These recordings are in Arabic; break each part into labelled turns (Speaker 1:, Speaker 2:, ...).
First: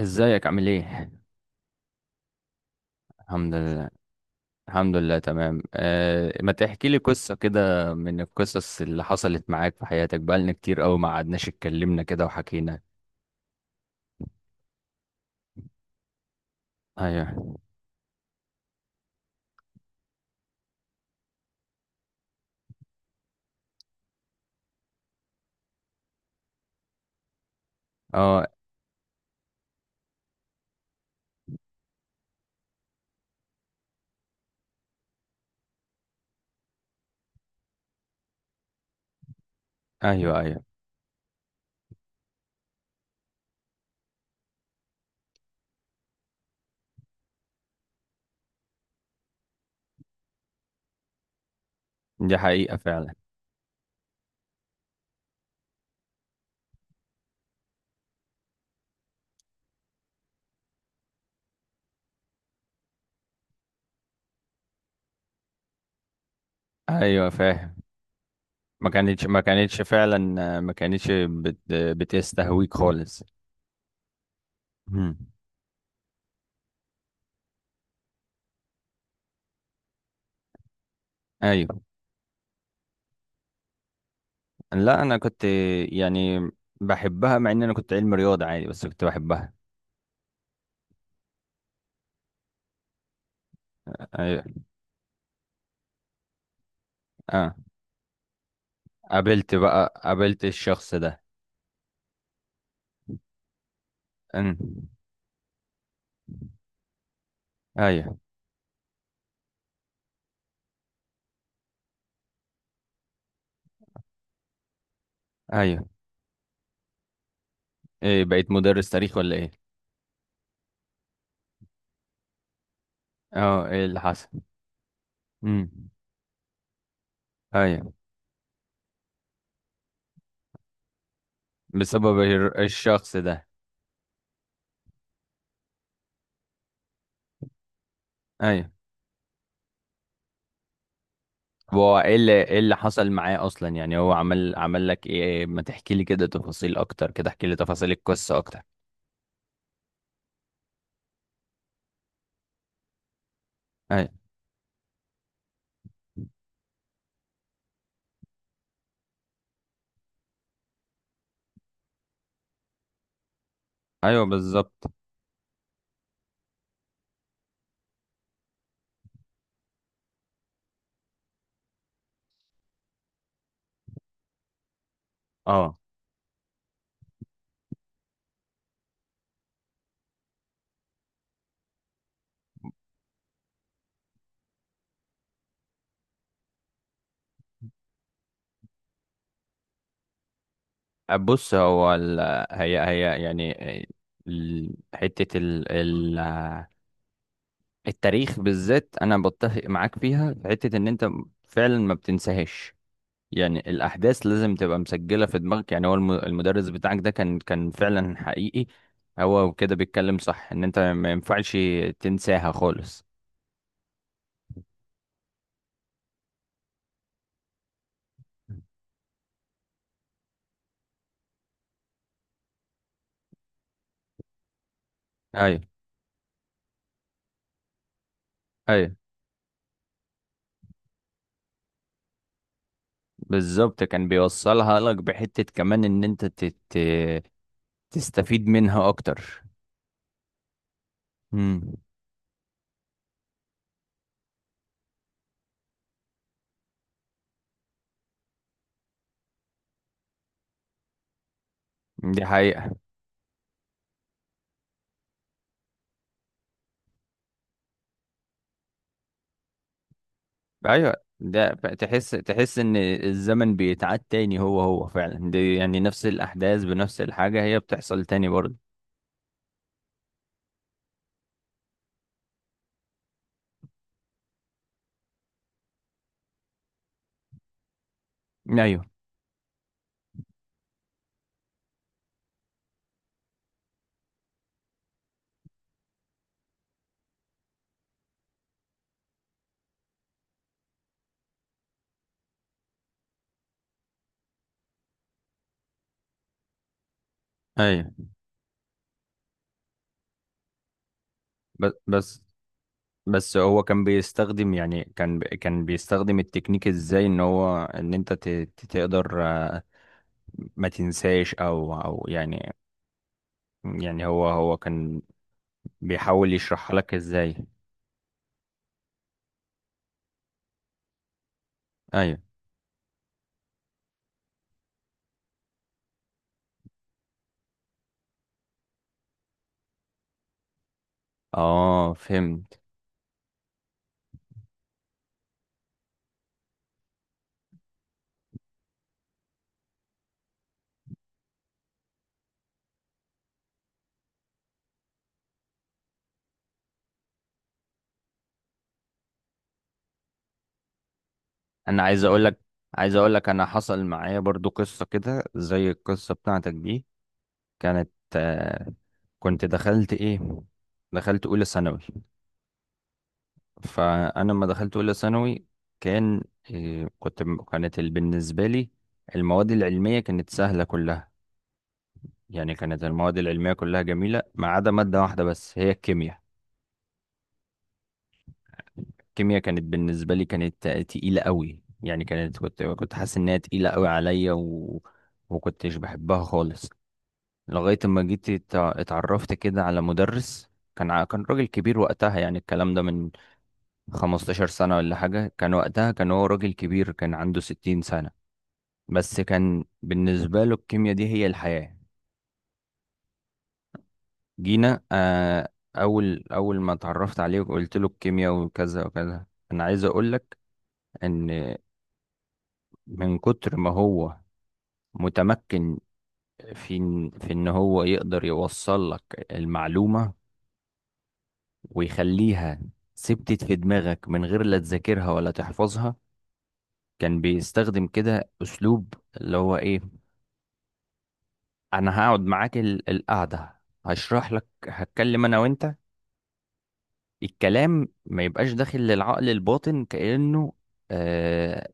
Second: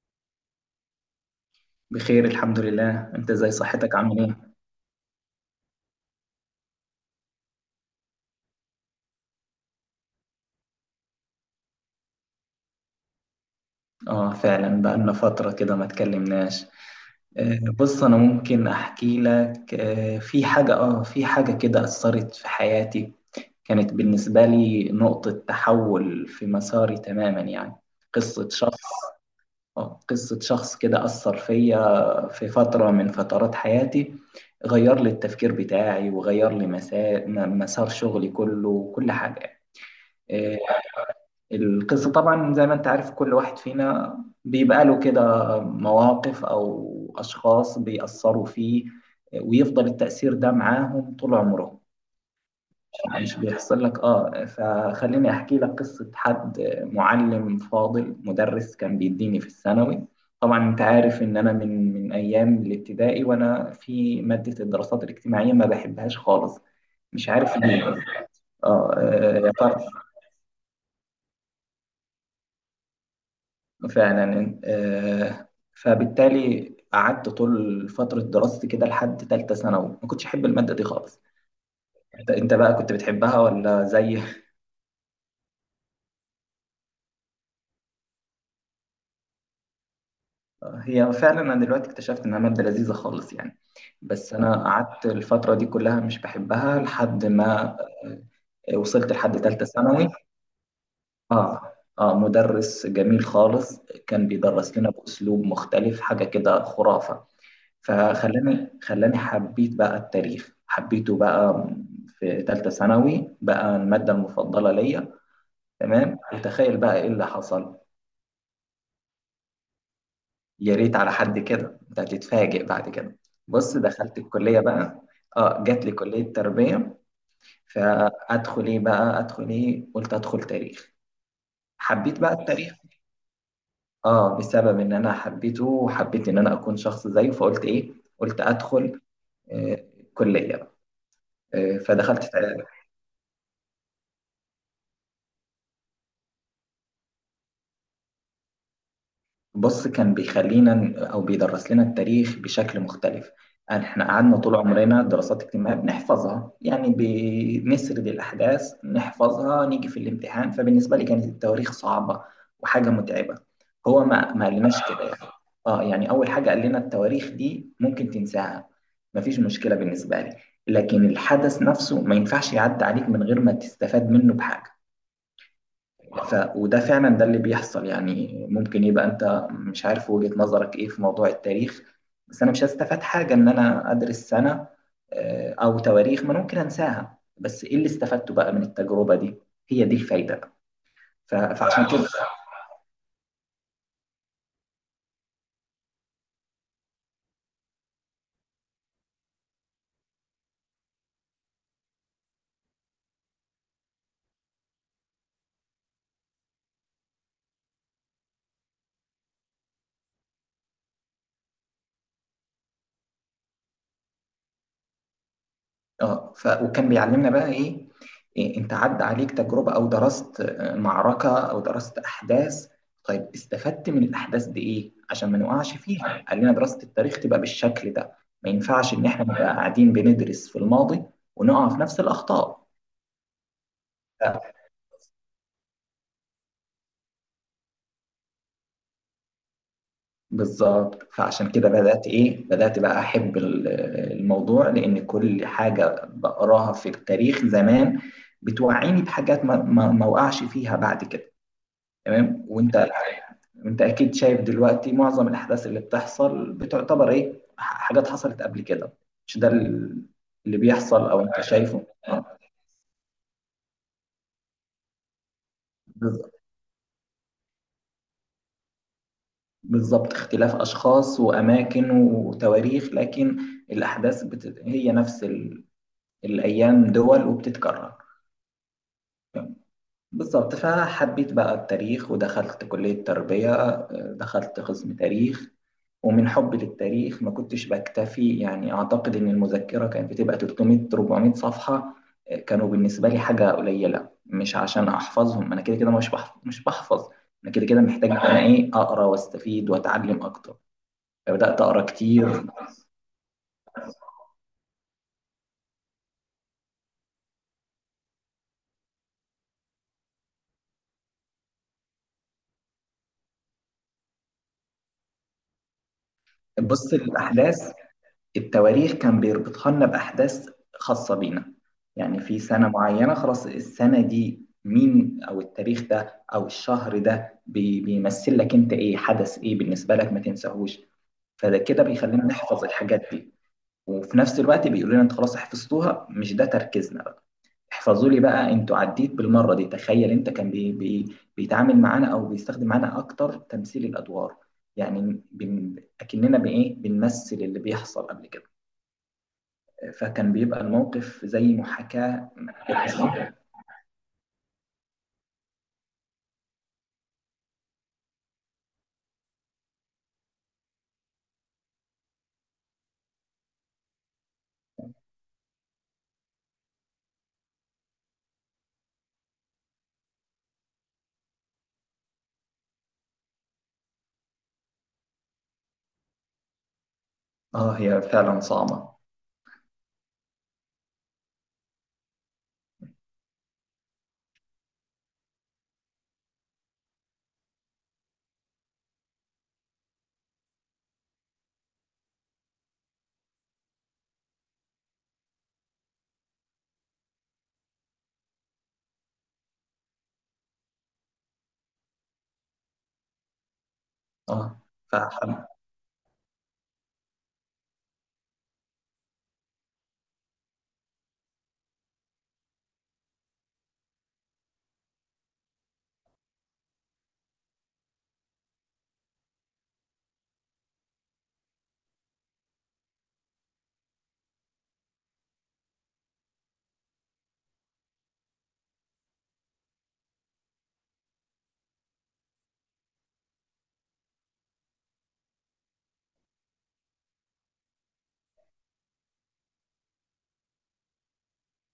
Speaker 1: ازيك عامل ايه؟
Speaker 2: بخير، الحمد لله. انت ازاي؟
Speaker 1: الحمد لله.
Speaker 2: صحتك؟ عامل ايه؟
Speaker 1: الحمد لله، تمام. ما تحكي لي قصة كده من القصص اللي حصلت معاك في حياتك؟ بقالنا كتير قوي ما قعدناش اتكلمنا كده وحكينا.
Speaker 2: اه فعلا بقالنا فترة كده ما اتكلمناش.
Speaker 1: ايوه.
Speaker 2: بص انا ممكن احكي لك، في حاجة كده اثرت في حياتي. كانت بالنسبة لي نقطة تحول في مساري تماما يعني.
Speaker 1: اه.
Speaker 2: قصة شخص قصة شخص كده اثر فيا في فترة من فترات حياتي. غير لي التفكير بتاعي، وغير لي مسار شغلي كله وكل حاجة.
Speaker 1: ايوه،
Speaker 2: آه،
Speaker 1: ايوه.
Speaker 2: القصة طبعا زي ما انت عارف، كل واحد فينا بيبقى له كده مواقف أو أشخاص بيأثروا فيه، ويفضل التأثير ده معاهم طول عمره.
Speaker 1: دي حقيقة فعلا.
Speaker 2: يعني مش بيحصل لك؟ اه فخليني أحكي لك قصة حد، معلم فاضل، مدرس كان بيديني في الثانوي. طبعا انت عارف ان انا من ايام الابتدائي وانا في مادة الدراسات الاجتماعية ما بحبهاش خالص. مش
Speaker 1: ايوه،
Speaker 2: عارف
Speaker 1: فاهم.
Speaker 2: ليه.
Speaker 1: ما كانتش ما
Speaker 2: يا ترى؟
Speaker 1: كانتش فعلا، ما كانتش بتستهويك خالص.
Speaker 2: فعلا.
Speaker 1: مم.
Speaker 2: فبالتالي قعدت طول فترة دراستي كده لحد تالتة ثانوي ما كنتش أحب المادة دي خالص.
Speaker 1: ايوه.
Speaker 2: أنت بقى كنت بتحبها ولا زي؟
Speaker 1: لا، انا كنت، يعني بحبها، مع ان انا كنت علم رياضة عادي، بس كنت بحبها.
Speaker 2: هي فعلا، أنا دلوقتي اكتشفت إنها مادة لذيذة خالص يعني، بس
Speaker 1: ايوه.
Speaker 2: أنا قعدت الفترة دي كلها مش بحبها لحد
Speaker 1: اه.
Speaker 2: ما وصلت لحد
Speaker 1: قابلت
Speaker 2: تالتة
Speaker 1: بقى
Speaker 2: ثانوي.
Speaker 1: قابلت الشخص ده.
Speaker 2: آه مدرس جميل خالص، كان
Speaker 1: أمم.
Speaker 2: بيدرس لنا بأسلوب مختلف، حاجة كده خرافة.
Speaker 1: ايوه،
Speaker 2: فخلاني حبيت بقى التاريخ، حبيته بقى في ثالثة ثانوي بقى المادة المفضلة ليا.
Speaker 1: ايوه.
Speaker 2: تمام، وتخيل بقى ايه اللي حصل.
Speaker 1: ايه، بقيت مدرس تاريخ ولا ايه؟
Speaker 2: يا ريت على حد كده، انت هتتفاجئ بعد كده.
Speaker 1: اه،
Speaker 2: بص،
Speaker 1: ايه اللي
Speaker 2: دخلت
Speaker 1: حصل؟
Speaker 2: الكلية بقى، اه جات
Speaker 1: امم.
Speaker 2: لي كلية تربية.
Speaker 1: ايوه.
Speaker 2: فادخل ايه بقى؟ ادخل ايه؟ قلت ادخل تاريخ.
Speaker 1: بسبب
Speaker 2: حبيت بقى التاريخ،
Speaker 1: الشخص ده.
Speaker 2: اه بسبب ان انا حبيته وحبيت ان انا اكون شخص زيه، فقلت ايه؟ قلت
Speaker 1: ايوه.
Speaker 2: ادخل آه، كلية بقى.
Speaker 1: هو ايه
Speaker 2: فدخلت.
Speaker 1: اللي حصل معاه اصلا، يعني هو عمل لك ايه؟ ما تحكي لي كده تفاصيل اكتر، كده احكي لي تفاصيل القصة اكتر.
Speaker 2: بص، كان بيخلينا او بيدرس لنا التاريخ بشكل مختلف. يعني
Speaker 1: ايوه،
Speaker 2: احنا قعدنا طول عمرنا دراسات اجتماعيه بنحفظها يعني، بنسرد الاحداث، نحفظها، نيجي في الامتحان. فبالنسبه لي كانت التواريخ صعبه وحاجه متعبه. هو
Speaker 1: ايوه،
Speaker 2: ما قالناش
Speaker 1: بالظبط.
Speaker 2: كده يعني. اه يعني اول حاجه قال لنا التواريخ دي ممكن تنساها، مفيش مشكله بالنسبه لي. لكن الحدث نفسه ما ينفعش يعدي عليك من غير ما تستفاد منه بحاجه.
Speaker 1: اه.
Speaker 2: وده فعلا ده اللي بيحصل. يعني ممكن يبقى انت مش عارف وجهة نظرك ايه في موضوع التاريخ، بس انا مش هستفاد حاجة ان انا ادرس سنة او تواريخ ما أنا ممكن انساها، بس ايه اللي استفدته بقى من التجربة دي؟ هي دي الفايدة.
Speaker 1: بص
Speaker 2: فعشان
Speaker 1: هو
Speaker 2: كده
Speaker 1: ال... هي يعني حتة التاريخ بالذات، انا بتفق معاك فيها في حتة ان انت فعلا ما بتنساهاش. يعني الأحداث لازم تبقى مسجلة في دماغك، يعني هو المدرس بتاعك ده كان فعلا حقيقي. هو كده بيتكلم صح، إن أنت ما ينفعش تنساها خالص.
Speaker 2: وكان بيعلمنا بقى ايه. انت عدى عليك تجربة او درست معركة او درست احداث، طيب استفدت من الاحداث دي ايه عشان ما
Speaker 1: أيوه.
Speaker 2: نقعش فيها؟ قال لنا دراسة التاريخ تبقى بالشكل ده، ما ينفعش
Speaker 1: أيوه،
Speaker 2: ان احنا نبقى قاعدين بندرس في الماضي ونقع في نفس الاخطاء.
Speaker 1: بالظبط، كان
Speaker 2: ف-
Speaker 1: بيوصلها لك بحتة كمان إن أنت تستفيد منها أكتر.
Speaker 2: بالظبط، فعشان كده
Speaker 1: امم.
Speaker 2: بدأت بقى أحب الموضوع، لأن كل حاجة بقراها في التاريخ زمان بتوعيني بحاجات ما وقعش فيها بعد كده.
Speaker 1: دي
Speaker 2: تمام،
Speaker 1: حقيقة.
Speaker 2: وانت اكيد شايف دلوقتي معظم الاحداث اللي بتحصل بتعتبر حاجات حصلت قبل كده. مش ده اللي
Speaker 1: أيوه،
Speaker 2: بيحصل او انت
Speaker 1: ده
Speaker 2: شايفه؟
Speaker 1: تحس تحس إن الزمن بيتعاد تاني، هو فعلا دي، يعني نفس
Speaker 2: بز-
Speaker 1: الأحداث بنفس الحاجة هي بتحصل تاني برضه.
Speaker 2: بالظبط، اختلاف اشخاص واماكن وتواريخ، لكن الاحداث هي نفس الايام دول، وبتتكرر.
Speaker 1: أيوه.
Speaker 2: بالظبط، فحبيت بقى التاريخ ودخلت كلية تربية، دخلت قسم تاريخ. ومن حبي للتاريخ ما كنتش بكتفي. يعني أعتقد إن المذكرة كانت بتبقى 300 400 صفحة، كانوا بالنسبة لي حاجة قليلة، مش عشان أحفظهم. أنا كده كده مش بحفظ مش بحفظ، أنا كده كده
Speaker 1: أيوه،
Speaker 2: محتاج إن أنا أقرأ وأستفيد وأتعلم أكتر. فبدأت أقرأ
Speaker 1: بس.
Speaker 2: كتير.
Speaker 1: بس هو كان بيستخدم، يعني كان كان بيستخدم التكنيك، ازاي ان هو ان انت تقدر، ما تنساش، او يعني، يعني هو كان بيحاول يشرحها
Speaker 2: بص،
Speaker 1: لك ازاي.
Speaker 2: الأحداث، التواريخ كان بيربطها لنا بأحداث خاصة بينا.
Speaker 1: ايوه.
Speaker 2: يعني في سنة معينة خلاص، السنة دي مين أو التاريخ ده أو الشهر ده بيمثل لك أنت إيه، حدث إيه بالنسبة لك ما تنساهوش. فده كده
Speaker 1: اه،
Speaker 2: بيخلينا
Speaker 1: فهمت.
Speaker 2: نحفظ الحاجات دي، وفي نفس الوقت بيقولوا لنا أنت خلاص حفظتوها، مش ده تركيزنا بقى. احفظوا لي بقى أنتوا عديت بالمرة دي. تخيل أنت، كان بي بي بيتعامل معانا أو بيستخدم معانا أكتر تمثيل الأدوار. يعني أكننا بنمثل اللي بيحصل قبل كده، فكان بيبقى الموقف زي
Speaker 1: انا عايز اقول
Speaker 2: محاكاة.
Speaker 1: لك عايز اقول لك انا حصل معايا برضو قصة كده زي القصة بتاعتك دي. كانت، كنت دخلت ايه؟ دخلت اولى ثانوي. فانا لما دخلت اولى ثانوي كان، كنت، كانت بالنسبه لي المواد العلميه كانت سهله كلها. يعني كانت المواد العلميه كلها جميله ما عدا ماده واحده بس، هي الكيمياء.
Speaker 2: اه، هي فعلا صعبة.
Speaker 1: الكيمياء كانت بالنسبه لي كانت، تقيله قوي. يعني كانت كنت حاسس انها تقيله قوي عليا وكنتش بحبها خالص. لغايه ما جيت اتعرفت كده على مدرس، كان راجل كبير وقتها. يعني الكلام ده من 15 سنة ولا حاجة، كان وقتها كان هو راجل كبير، كان عنده 60 سنة. بس كان بالنسبة له الكيمياء دي هي الحياة.
Speaker 2: اه،
Speaker 1: جينا،
Speaker 2: فحب.
Speaker 1: أول أول ما اتعرفت عليه وقلت له الكيمياء وكذا وكذا. أنا عايز أقولك إن من كتر ما هو متمكن، في إن هو يقدر يوصل لك المعلومة ويخليها ثبتت في دماغك من غير لا تذاكرها ولا تحفظها. كان بيستخدم كده أسلوب، اللي هو إيه، أنا هقعد معاك القعدة، هشرح لك، هتكلم أنا وأنت، الكلام ما يبقاش داخل للعقل الباطن كأنه، آه،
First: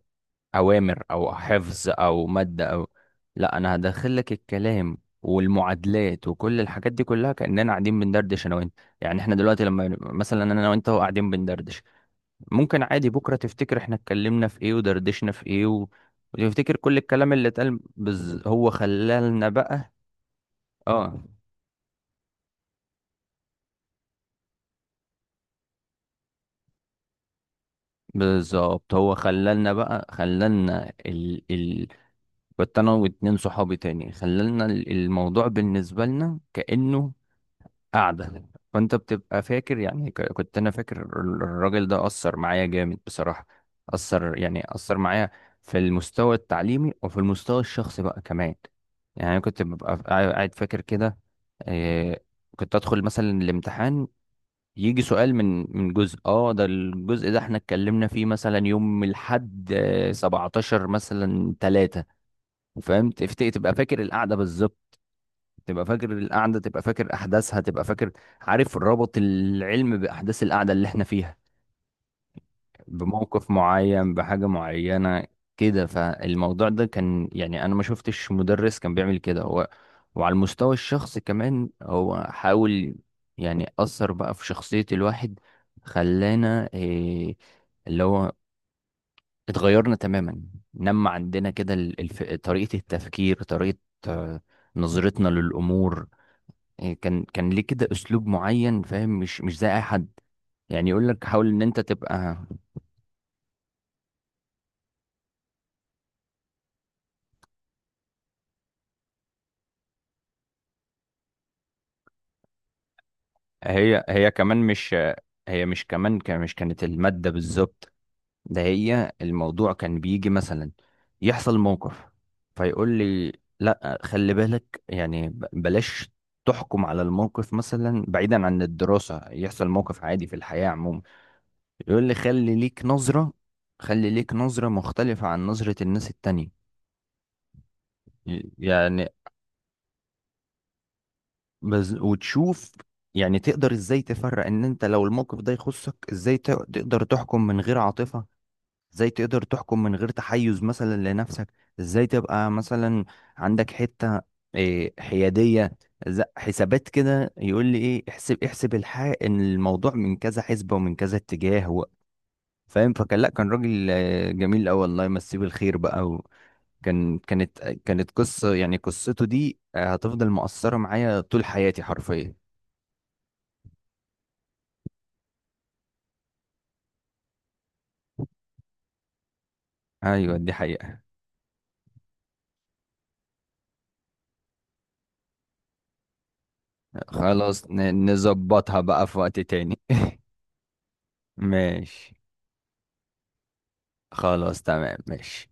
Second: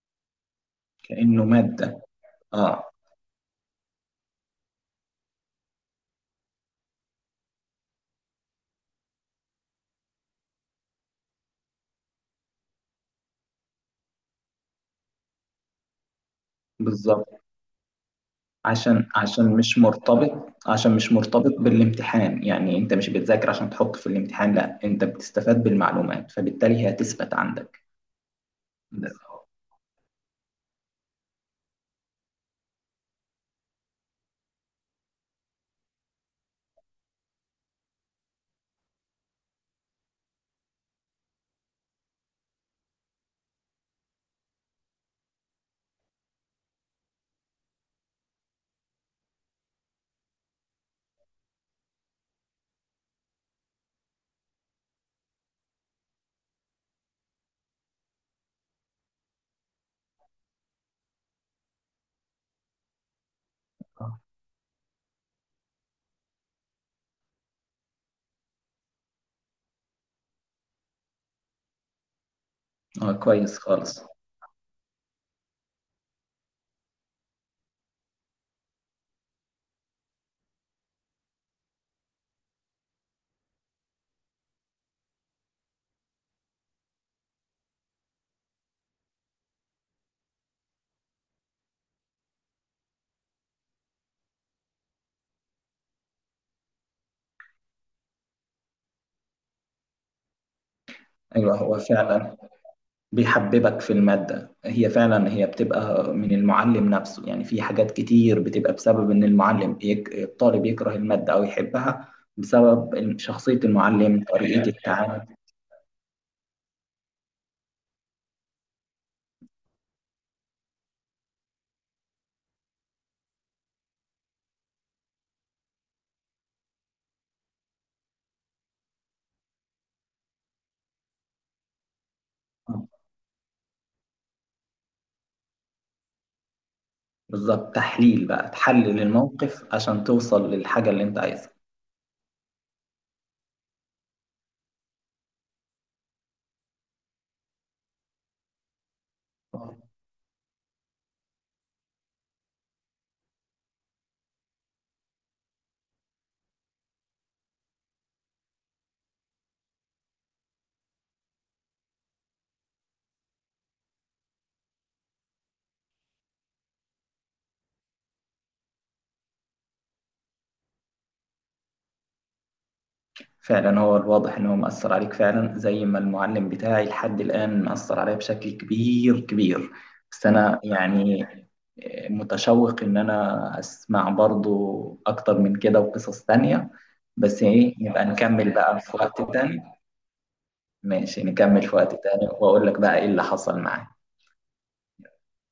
Speaker 1: أوامر أو
Speaker 2: كأنه
Speaker 1: حفظ
Speaker 2: مادة.
Speaker 1: أو مادة
Speaker 2: اه،
Speaker 1: أو... لا، أنا هدخل لك الكلام والمعادلات وكل الحاجات دي كلها كأننا قاعدين بندردش أنا وأنت. يعني إحنا دلوقتي لما مثلا أنا وأنت قاعدين بندردش، ممكن عادي بكرة تفتكر إحنا اتكلمنا في إيه ودردشنا في إيه وتفتكر كل
Speaker 2: بالظبط.
Speaker 1: الكلام اللي اتقال، هو
Speaker 2: عشان
Speaker 1: خلالنا
Speaker 2: عشان مش
Speaker 1: بقى.
Speaker 2: مرتبط عشان مش
Speaker 1: آه،
Speaker 2: مرتبط بالامتحان، يعني انت مش بتذاكر عشان تحط في الامتحان، لا انت بتستفاد بالمعلومات، فبالتالي هي هتثبت عندك.
Speaker 1: بالظبط، هو خلالنا بقى، خلالنا كنت انا واتنين صحابي تاني، خلالنا الموضوع بالنسبة لنا كأنه قعدة. فانت بتبقى فاكر، يعني كنت انا فاكر، الراجل ده أثر معايا جامد بصراحة. أثر، يعني أثر معايا في المستوى التعليمي وفي المستوى الشخصي بقى كمان. يعني أنا كنت ببقى قاعد فاكر كده، آه، كنت ادخل مثلا الامتحان، يجي سؤال من جزء، ده الجزء ده احنا اتكلمنا فيه مثلا يوم الحد، 17 مثلا تلاتة، فاهم؟ تفتكر تبقى فاكر
Speaker 2: اه،
Speaker 1: القعده بالظبط. تبقى فاكر القعده، تبقى فاكر احداثها، تبقى فاكر، عارف، ربط العلم باحداث القعده اللي احنا فيها، بموقف
Speaker 2: كويس خالص.
Speaker 1: معين بحاجه معينه كده. فالموضوع ده كان، يعني انا ما شفتش مدرس كان بيعمل كده. هو وعلى المستوى الشخصي كمان هو حاول، يعني اثر بقى في شخصيه الواحد، خلانا إيه، اللي هو اتغيرنا تماما. نما عندنا كده طريقة التفكير، طريقة، آه، نظرتنا للأمور. كان ليه كده أسلوب معين، فاهم، مش زي أي حد. يعني يقول لك حاول
Speaker 2: ايوه،
Speaker 1: إن
Speaker 2: هو
Speaker 1: أنت
Speaker 2: فعلا
Speaker 1: تبقى...
Speaker 2: بيحببك في المادة، هي فعلا هي بتبقى من المعلم نفسه. يعني في حاجات كتير بتبقى بسبب إن المعلم الطالب يكره المادة أو يحبها، بسبب شخصية
Speaker 1: هي
Speaker 2: المعلم،
Speaker 1: هي كمان
Speaker 2: طريقة الحياة،
Speaker 1: مش،
Speaker 2: التعامل.
Speaker 1: هي مش كمان مش كانت المادة بالظبط. ده هي الموضوع كان بيجي مثلا يحصل موقف، فيقول لي، لا، خلي بالك، يعني بلاش تحكم على الموقف، مثلا بعيدا عن الدراسة يحصل موقف عادي في الحياة عموما، يقول لي خلي ليك نظرة، خلي ليك نظرة مختلفة عن نظرة الناس التانية.
Speaker 2: بالظبط، تحليل بقى، تحلل
Speaker 1: يعني
Speaker 2: الموقف عشان توصل للحاجة اللي أنت عايزها.
Speaker 1: وتشوف، يعني تقدر ازاي تفرق ان انت لو الموقف ده يخصك، ازاي تقدر تحكم من غير عاطفة، ازاي تقدر تحكم من غير تحيز مثلا لنفسك، ازاي تبقى مثلا عندك حتة، حيادية، حسابات كده. يقول لي احسب، احسب الحق ان الموضوع من كذا حسبة ومن كذا اتجاه فاهم؟ فكان، لا، كان راجل، جميل قوي، الله يمسيه بالخير بقى. كانت قصة، يعني قصته دي، هتفضل مؤثرة معايا طول حياتي حرفيا.
Speaker 2: فعلا، هو الواضح إن هو مأثر عليك فعلا، زي ما المعلم بتاعي لحد الآن مأثر عليا بشكل كبير كبير. بس
Speaker 1: ايوه، دي
Speaker 2: أنا
Speaker 1: حقيقة.
Speaker 2: يعني متشوق إن أنا أسمع برضو أكتر من كده وقصص تانية. بس
Speaker 1: خلاص،
Speaker 2: إيه، يبقى نكمل
Speaker 1: نظبطها
Speaker 2: بقى في
Speaker 1: بقى في
Speaker 2: وقت
Speaker 1: وقت
Speaker 2: تاني.
Speaker 1: تاني.
Speaker 2: ماشي، نكمل في وقت
Speaker 1: ماشي،
Speaker 2: تاني وأقول لك بقى إيه اللي حصل معايا.
Speaker 1: خلاص، تمام، ماشي.